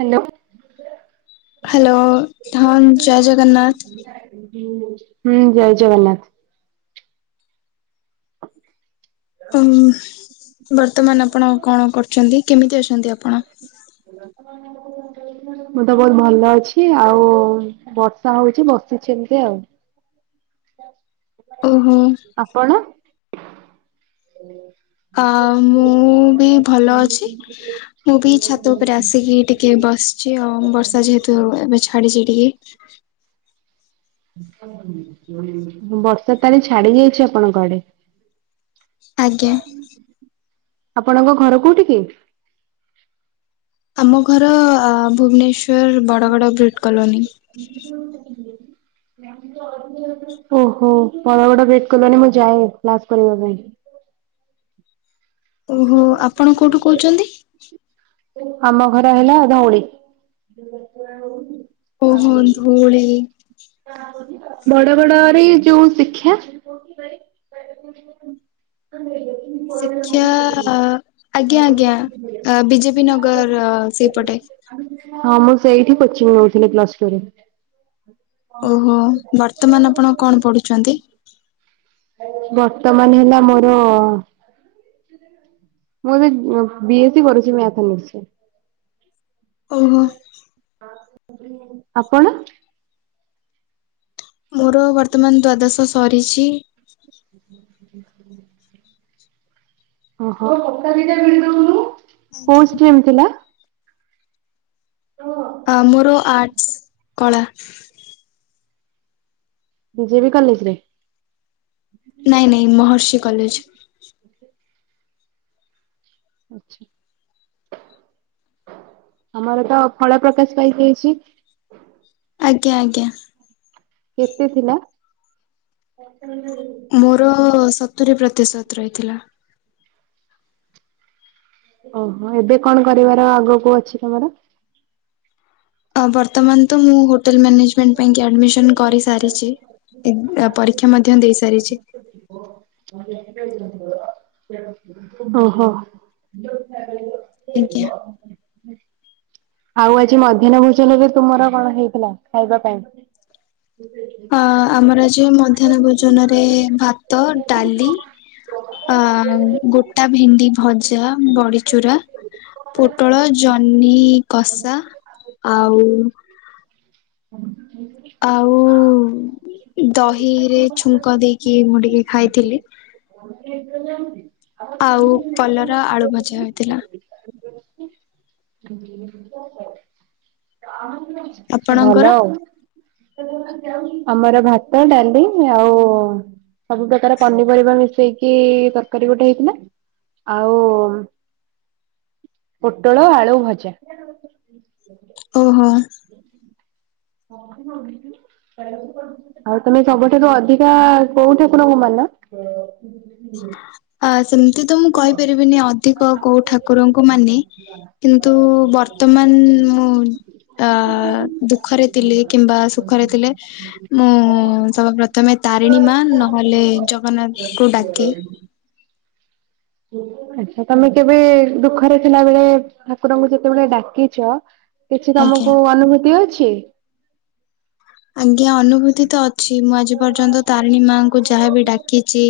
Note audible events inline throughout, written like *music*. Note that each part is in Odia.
ହାଲୋ। ହାଲୋ ହଁ ଜୟ ଜଗନ୍ନାଥ। ହୁଁ ଜୟ ଜଗନ୍ନାଥ। ହୁଁ ବର୍ତ୍ତମାନ ଆପଣ କଣ କରୁଛନ୍ତି? କେମିତି ଅଛନ୍ତି ଆପଣ? ହଁ *unintelligible* ମୁଁ ତ ବହୁତ ଭଲ ଅଛି, ଆଉ ବର୍ଷା ହଉଛି ବସିଛି ଏମତି ଆଉ। ଓହୋ ଆପଣ? ହଁ ମୁଁ ବି ଭଲ ଅଛି, ମୁଁ ବି ଛାତ ଉପରେ ଆସିକି ଟିକେ ବସିଛି ଆଉ ବର୍ଷା ଯେହେତୁ ଏବେ ଛାଡିଛି ଟିକେ। ବର୍ଷା ତାହେଲେ ଛାଡି ଯାଇଛି ଆପଣଙ୍କ ଆଡେ। ଆଜ୍ଞା। ଆପଣଙ୍କ ଘର କୋଉଠି କି? ଆମ ଘର ଆ ଭୁବନେଶ୍ଵର ବଡଗଡ ବ୍ରିଟ କଲୋନି। ଓହୋ। ବଡଗଡ ବ୍ରିଟ କଲୋନି ମୁଁ ଯାଏ କ୍ଲାସ କରିବା ପାଇଁ। *unintelligible* ଓହୋ ଆପଣ କୋଉଠୁ କହୁଛନ୍ତି? ଆମ ଘର ହେଲା ଧଉଳି। ଓହୋ ଧଉଳି। ବଡଗଡରେ ଯୋଉ ଶିକ୍ଷା। ହଇ *inaudible* ଶିକ୍ଷା ଆ। ଆଜ୍ଞା ଆଜ୍ଞା ବି ଜେ ପି ନଗର ସେପଟେ। ହଁ ମୁଁ ସେଇଠି କୋଚିଂ ନଉଥିଲି ପ୍ଲସ ଟୁ ରେ। ଓହୋ ବର୍ତ୍ତମାନ ଆପଣ କଣ ପଢୁଛନ୍ତି? ବର୍ତ୍ତମାନ ହେଲା ମୋର ମୁଁ ଏବେ ବି ଏସ ସି କରୁଛି ମ୍ୟାଥ ଅନର୍ସ ରେ। ଓହୋ। ଆପଣ? ମୋର ବର୍ତ୍ତମାନ ଦ୍ଵାଦଶ ସରିଛି। *inaudible* ଓହୋ। କୋଉ ଷ୍ଟ୍ରିମ୍ ଥିଲା? ଚ ବି ଜେ ବି କଲେଜ୍ ରେ? ନାଇଁ ନାଇଁ ମହର୍ଷି କଲେଜ୍। ଆଚ୍ଛା। ତମର ତ ଫଳ ପ୍ରକାଶ ପାଇ ଯାଇଛି? ଆଜ୍ଞା ଆଜ୍ଞା। କେତେ ଥିଲା? ମୋର ସତୁରୀ ପ୍ରତିଶତ ରହିଥିଲା। ଓହୋ। ଏବେ କଣ କରିବାର ଆଗକୁ ଅଛି ତମର? ବର୍ତ୍ତମାନ ତ ମୁଁ ହୋଟେଲ ମ୍ୟାନେଜମେଣ୍ଟ ପାଇଁ କି ଆଡମିଶନ୍ କରି ସାରିଚି। ଏଗ୍ ପରୀକ୍ଷା ମଧ୍ୟ ଦେଇ ସାରିଛି। ଓହୋ। ଆଜ୍ଞା। ଆଉ ଆଜି ମଧ୍ୟାହ୍ନ ଭୋଜନରେ ତୁମର କଣ ହେଇଥିଲା ଖାଇବା ପାଇଁ? ଆ-ଆମର ଯେ ମଧ୍ୟାହ୍ନ ଭୋଜନରେ ଭାତ, ଡାଲି ଆ ଗୋଟା ଭେଣ୍ଡି ଭଜା, ବଡିଚୁରା। ପୋଟଳ, ଜହ୍ନି କଷା ଆଉ ଆଉ ଦହିରେ ଛୁଙ୍କ ଦେଇକି ମୁଁ ଟିକେ ଖାଇଥିଲି। ଆଉ କଲରା ଆଳୁ ଭଜା ହେଇଥିଲା। ସେ ଆପଣଙ୍କର? ଭଲ ଆଉ ଆମର ଭାତ ଡାଲି ଆଉ ସବୁ ପ୍ରକାର ପନିପରିବା ମିଶେଇକି ତରକାରୀ ଗୋଟେ ହେଇଥିଲା। ଆଉ ପୋଟଳ ଆଳୁ ଭଜା। ଓହୋ ଆଉ ତମେ ସବୁଠାରୁ ଅଧିକା କୋଉ ଠାକୁର ଙ୍କୁ ମାନ ହୁଁ ଆ ସେମିତି ତ ମୁଁ କହିପାରିବିନି ଅଧିକ କୋଉ ଠାକୁରଙ୍କୁ ମାନେ କିନ୍ତୁ ବର୍ତ୍ତମାନ *unintelligible* ତା ଦୁଃଖରେ ଥିଲେ କିମ୍ବା ସୁଖରେ ଥିଲେ ମୁଁ ସର୍ବ ପ୍ରଥମେ ତାରିଣୀ ମା ନହେଲେ ଜଗନ୍ନାଥଙ୍କୁ ଡାକେ ହ ଆଛା ତମେ କେବେ ଦୁଃଖରେ ଥିଲାବେଳେ ଠାକୁରଙ୍କୁ ଯେତେବେଳେ ଡାକିଛ। କିଛି ଆଜ୍ଞା। ତମକୁ ଅନୁଭୂତି ଅଛି। ଆଜ୍ଞା ଅନୁଭୂତି ତ ଅଛି ମୁଁ ଆଜି ପର୍ଯ୍ୟନ୍ତ ତାରିଣୀ ମାଙ୍କୁ ଯାହାବି ଡାକିଛି।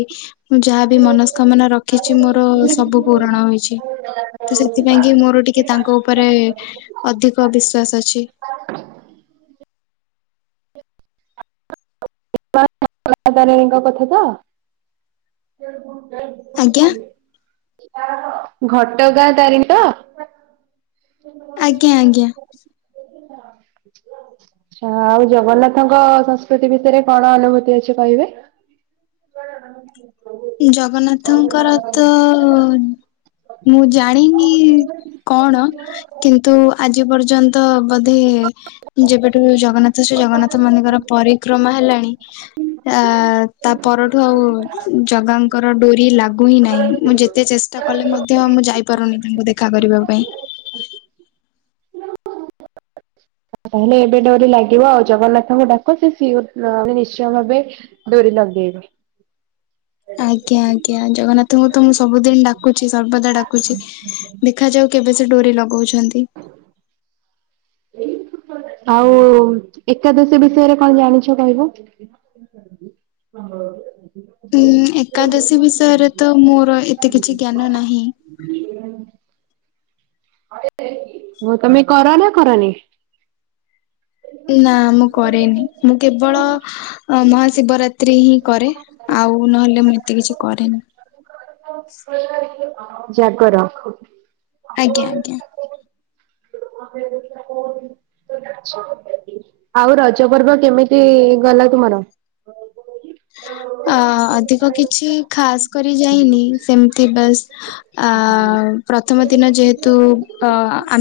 ମୁଁ ଯାହାବି ମନସ୍କାମନା ରଖିଛି ମୋର ସବୁ ପୂରଣ ହୋଇଛି। ତ ସେଥିପାଇଁ କି ମୋର ଟିକେ ତାଙ୍କ ଉପରେ ଅଧିକ ବିଶ୍ଵାସ ଅଛି। *inaudible* *unintelligible* ତାରିଣୀଙ୍କ କଥା ତ ଆଜ୍ଞା ଘଟଗାଁ ତାରିଣୀ ତ *inaudible* ଆଜ୍ଞା ଆଜ୍ଞା ଛ ଆଉ ଜଗନ୍ନାଥଙ୍କ ସଂସ୍କୃତି ବିଷୟରେ। କଣ ଅନୁଭୂତି ଅଛି କହିବେ ଜଗନ୍ନାଥଙ୍କର ତ ମୁଁ ଜାଣିନି କଣ କିନ୍ତୁ। ଆଜି ପର୍ଯ୍ୟନ୍ତ ବୋଧେ ଯେବେଠୁ ଜଗନ୍ନାଥ ଶ୍ରୀ ଜଗନ୍ନାଥ ମାନେକର ପରିକ୍ରମା ହେଲାଣି। ଆ ତା ପରଠୁ ଆଉ ଜଗାଙ୍କର ଡୋରି ଲାଗୁ ହିଁ ନାହିଁ ମୁଁ ଯେତେ ଚେଷ୍ଟା କଲେ ମଧ୍ୟ ମୁଁ ଯାଇପାରୁନି ତାଙ୍କୁ ଦେଖା କରିବା ଯବ ପାଇଁ। *inaudible* ତାହେଲେ ଏବେ ଡୋରି ଲାଗିବ ଆଉ ଜଗନ୍ନାଥଙ୍କୁ ଡାକ ସେ ସିଅର ଅ ସେ ନିଶ୍ଚୟ ଭାବେ ଡୋ ରି ଲଗେଇବେ *inaudible* ଆଜ୍ଞା ଆଜ୍ଞା ଜଗନ୍ନାଥଙ୍କୁ ତ ମୁଁ ସବୁଦିନ ଡାକୁଚି ସର୍ବଦା ଡାକୁଛି। ଦେଖାଯାଉ କେବେ ସେ ଡୋରି ଲଗଉଛନ୍ତି। ଆଉ ଏକାଦଶୀ ବିଷୟରେ କଣ ଜାଣିଛ କହିବ? *inaudible* ଉଁ ଏକାଦଶୀ ବିଷୟରେ ତ ମୋର ଏତେ କିଛି ଜ୍ଞାନ ନାହିଁ। ହ *inaudible* ହଁ ତମେ କର ନା କର ନିି। ନା ମୁଁ କରେନି ମୁଁ କେବଳ ମହାଶିବରାତ୍ରି ହିଁ କରେ ଆଉ ନହେଲେ ମୁଁ ଏତେ କିଛି କରେନି। ଜାଗର ରଖ ଆଜ୍ଞା ଆଜ୍ଞା। *inaudible* ଆଉ ରଜ ପର୍ବ କେମିତି ଗଲା ତୁମର? ଆ ଅଧିକ କିଛି ଖାସ୍ କରି ଯାଇନି ସେମିତି ବାସ୍ ଆ ପ୍ରଥମ ଦିନ ଯେହେତୁ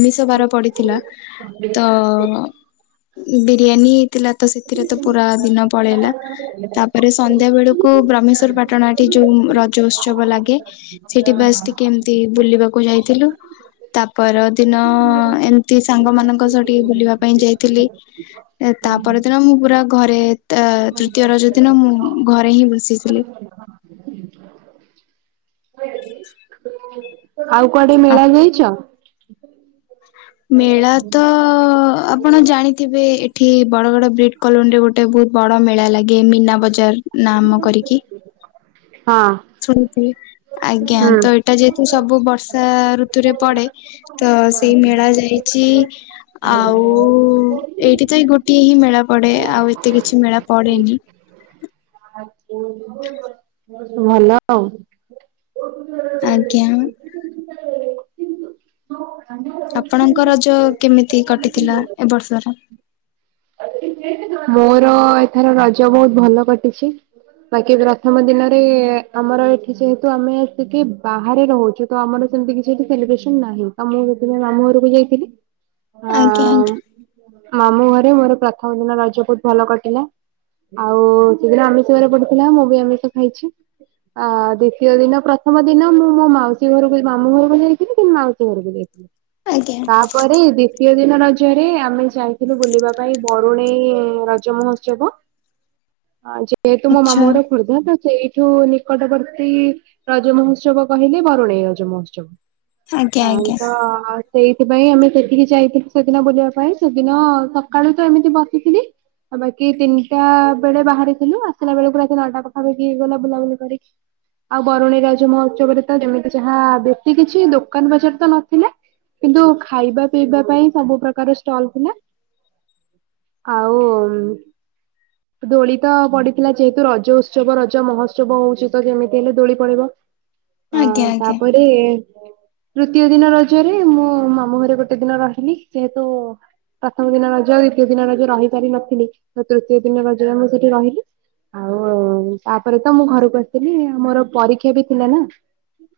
ଆମିଷ ବାର ପଡ଼ିଥିଲା। ତ ବିରିୟାନୀ ହେଇଥିଲା ତ ସେଥିରେ ତ ପୁରା ଦିନ ପଳେଇଲା ତାପରେ ସନ୍ଧ୍ୟା ବେଳୁ କୁ ବ୍ରହ୍ମେଶ୍ଵର ପାଟଣାଟି ଯୋଉ ରଜ ଉତ୍ସବ ଲାଗେ ସେଠି ବାସ ଟିକେ ଏମିତି ବୁଲିବାକୁ କୁ ଯାଇଥିଲୁ। ତାପର ଦିନ ଏମିତି ସାଙ୍ଗ ମାନଙ୍କ ସହ ଟିକେ ବୁଲିବା ପାଇଁ ଯାଇଥିଲି। ତାପରଦିନ ମୁଁ ପୁରା ଘରେ ତୃତୀୟ ରଜ ଦିନ ମୁଁ ଘରେ ହିଁ ବସିଥିଲି। ଆଉ କୁଆଡେ ମେଳା ଯାଇଛ? ମେଳା ତ ଆପଣ ଜାଣିଥିବେ ଏଠି ବଡଵଡ ବ୍ରିଡ କଲୋନୀରେ ଗୋଟେ ବହୁତ ବଡ ମେଳା ଲାଗେ ମୀନା ବଜାର ନାମ କରିକି। ହଁ। ଆଜ୍ଞା ତ ଏଇଟା ଯେହେତୁ ସବୁ ବର୍ଷା ଋତୁରେ ପଡେ ତ ସେଇ ମେଳା ଯାଇଛି ଆଉ ଏଇଠି ତ ଗୋଟିଏ ହିଁ ମେଳା ପଡେ ଆଉ ଏତେ କିଛି ମେଳା ପଡେନି। ହ୍ୟାଲୋ। ଆଜ୍ଞା। ଆପଣଙ୍କ ରଜ କେମିତି କଟିଥିଲା ଏ ବର୍ଷର? ମ ତ ଏଥର ରଜ ବହୁତ ଭଲ କଟିଛି। ବାକି ପ୍ରଥମ ଦିନରେ ଆମର ଏଠି ଯେହେତୁ ଆମେ ଏଟିକି ବାହାରେ ରହୁଛୁ ତ ଆମର ସେମିତି କିଛି ଏଠି ସେଇବ୍ରେସନ ନାହିଁ ମୁଁ ସେଥିପାଇଁ ମାମୁଁ ଘରକୁ ଯାଇଥିଲି। ହଁ ଆଜ୍ଞା ଆଜ୍ଞା। ମାମୁଁ ଘରେ ମୋର ପ୍ରଥମ ଦିନ ରଜ ବହୁତ ଭଲ କଟିଲା। ଆଉ ସେଦିନ ଆମିଷ ଵାର ପଡିଥିଲା ମୁଁ ବି ଆମିଷ ଖାଇଛି। ଆ ଦ୍ଵିତୀୟ ଦିନ ପ୍ରଥମ ଦିନ ମୁଁ ମୋ ମାଉସୀ ଘରକୁ ମାମୁଁ ଘରକୁ ଯାଇଥିଲି ଫିର ମାଉସୀ ଘରକୁ ଯାଇଥିଲି। ଆଜ୍ଞା ତାପରେ ଦ୍ଵିତୀୟ ଦିନ ରଜରରେ ଆମେ ଯାଇଥିଲୁ ବୁଲିବା ପାଇଁ ବରୁଣେଇ ରଜ ମହୋତ୍ସବ। ଯେହେତୁ ମୋ ଆଚ୍ଛା ମାମୁଁ ଘର ଖୋର୍ଦ୍ଧା ସେଇ ଏଠୁ ନିକଟବର୍ତ୍ତୀ ରଜ ମହୋତ୍ସବ କହିଲେ ବରୁଣେଇ ରଜ ମହୋତ୍ସବ। ଆଜ୍ଞା ହଁ ଆଜ୍ଞା ତ ସେଇଥିପାଇଁ ଆମେ ସେତିକି ଯାଇଥିଲୁ ସେଦିନ ବୁଲିବା ପାଇଁ। ସେଦିନ ସକାଳୁ ଆଉ ବାକି ତିନିଟା ବେଳେ ବାହାରିଥିଲୁ ଆସିଲା ବେଳକୁ ରାତି ନଅଟା ପାଖାପାଖି ହେଇ ଗଲା ବୁଲାବୁଲି କରିକି। ଆଉ ବରୁଣେଇ ରାଜ ମହୋତ୍ସବରେ ତ ଯେମିତି ଯାହା ବେଶୀ କିଛି ଦୋକାନ ବଜାର ତ ନଥିଲା। କିନ୍ତୁ ଖାଇବା ପିଇବା ପାଇଁ ସବୁ ପ୍ରକାର ଷ୍ଟଲ ଥିଲା। ଆଉ ଦୋଳି ତ ପଡିଥିଲା ଯେହେତୁ ରଜ ଉତ୍ସବ ରଜ ମହୋତ୍ସବ ହଉଛି ତ କେମିତି ହେଲେ ଦୋଳି ପଡିବ। *inaudible* ଅଁ ଆଜ୍ଞା। ତାପରେ ତୃତୀୟ ଦିନ ରଜରେ ମୁଁ ମାମୁଁ ଘରେ ଗୋଟେ ଦିନ ବାହାରିଲି ସେହେତୁ ପ୍ରଥମ ଦିନ ରଜ ଦ୍ୱିତୀୟ ଦିନ ରଜ ରହିପାରିିନଥିଲି ତ ତୃତୀୟ ଦିନ ରଜ ମୁଁ ସେଠି ରହିଲି। ଆଉ ତାପରେ ତ ମୁଁ ଘରକୁ ଆସିଲି ଆମୋର ପରୀକ୍ଷା ବି ଥିଲା ନା।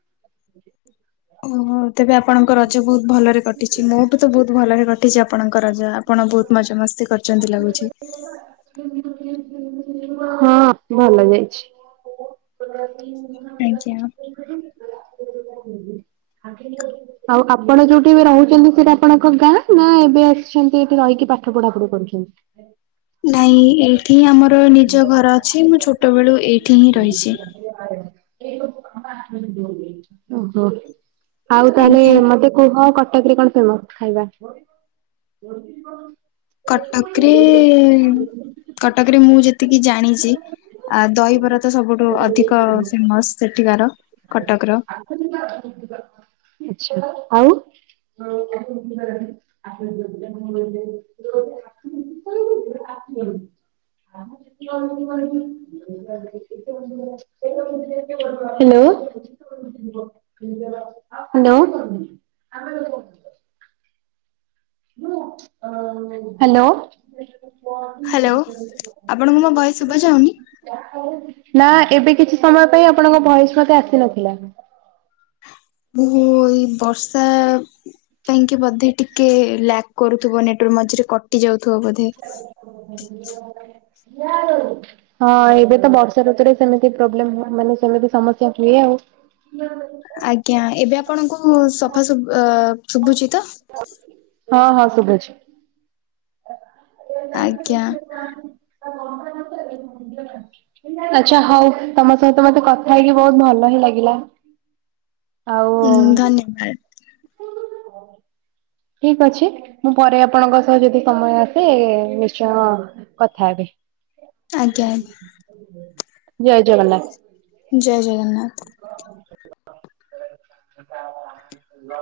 *inaudible* ଓହୋ ତେବେ ଆପଣଙ୍କ ରଜ ବହୁତ ଭଲରେ କଟିଛି ମୁଁ ବି ତ ବହୁତ ଭଲରେ କଟିଛି ଆପଣଙ୍କ ରଜ। ଆପଣ ବହୁତ ମଜା ମସ୍ତି କରିଛନ୍ତି ଲାଗୁଛି। ହଁ ଭଲ ଯାଇଛି। *inaudible* ଆଜ୍ଞା। *inaudible* ଆଉ ଆପଣ ଯୋଉଠି ବି ରହୁଚନ୍ତି ସେଇଟା ଆପଣଙ୍କ ଗାଁ ନା ଏବେ ଆସିଚନ୍ତି ରହିକି ପାଠ ପଢା ପଢି କରୁଚନ୍ତି? ନାଇଁ ଏଇଠି ହିଁ ଆମର ନିଜ ଘର ଅଛି। ମୁଁ ଛୋଟ ବେଳୁ ଏଇଠି ହିଁ ରହିଚି। ଓହୋ। ଆଉ ଆଜ୍ଞା ତାହେଲେ ମତେ କୁହ କଟକରେ କଣ ଫେମ ଖାଇବା? କଟକରେ *inaudible* କଟକରେ ମୁଁ ଯେତିକି ଜାଣିଚି ଆ ଦହିବରା ତ ସବୁଠୁ ଅଧିକ ଫେମସ ସେଠିକାର। କଟକର। ଆଛା ଆଉ? *inaudible* *inaudible* Hello hello *inaudible* hello. ହାଲୋ ଆପଣଙ୍କୁ ମୋ ଭୟସ ଶୁଭା ଯାଉନି? ନା ଏବେ କିଛି ସମୟ ପାଇଁ ଆପଣଙ୍କ ଭୟସ ମତେ ଆସିନଥିଲା। ମୁ ଏଇ ବର୍ଷା ପାଇଁକି ବୋଧେ ଟିକେ ଲା କରୁଥିବ ନେଟୱାର୍କ ମଝିରେ କଟି ଯାଉଥିବ ବୋଧେ। ହଁ ଏବେ ତ ବର୍ଷା ଋତୁରେ ସେମିତି ପ୍ରୋବ୍ଲେ ମାନେ ସେମିତି ସମସ୍ୟା ହୁଏ ଆଉ। *inaudible* ଆଜ୍ଞା ଏବେ ଆପଣଙ୍କୁ ସଫା ଶୁଭୁ ଅ ଶୁଭୁଚି ତ? ହଁ ହଁ ଶୁଭୁଚି। ଆଜ୍ଞା *inaudible* *inaudible* ଆଚଛା ହଉ ତମ ସହିତ ମତେ କଥା ହେଇକି ବହୁତ ଭଲ ହିଁ ଲାଗିଲା। ଆଉ ହଁ ଧନ୍ୟବାଦ। *inaudible* ଠିକ ଅଛି ମୁଁ ପରେ ଆପଣଙ୍କ ସହ ଯଦି ସମୟ ଆସେ ନିଶ୍ଚୟ କଥା ହେବି। ଆଜ୍ଞା ଆଜ୍ଞା। ଜୟ ଜଗନାଥ। ଜୟ ଜଗନ୍ନାଥ। *unintelligible*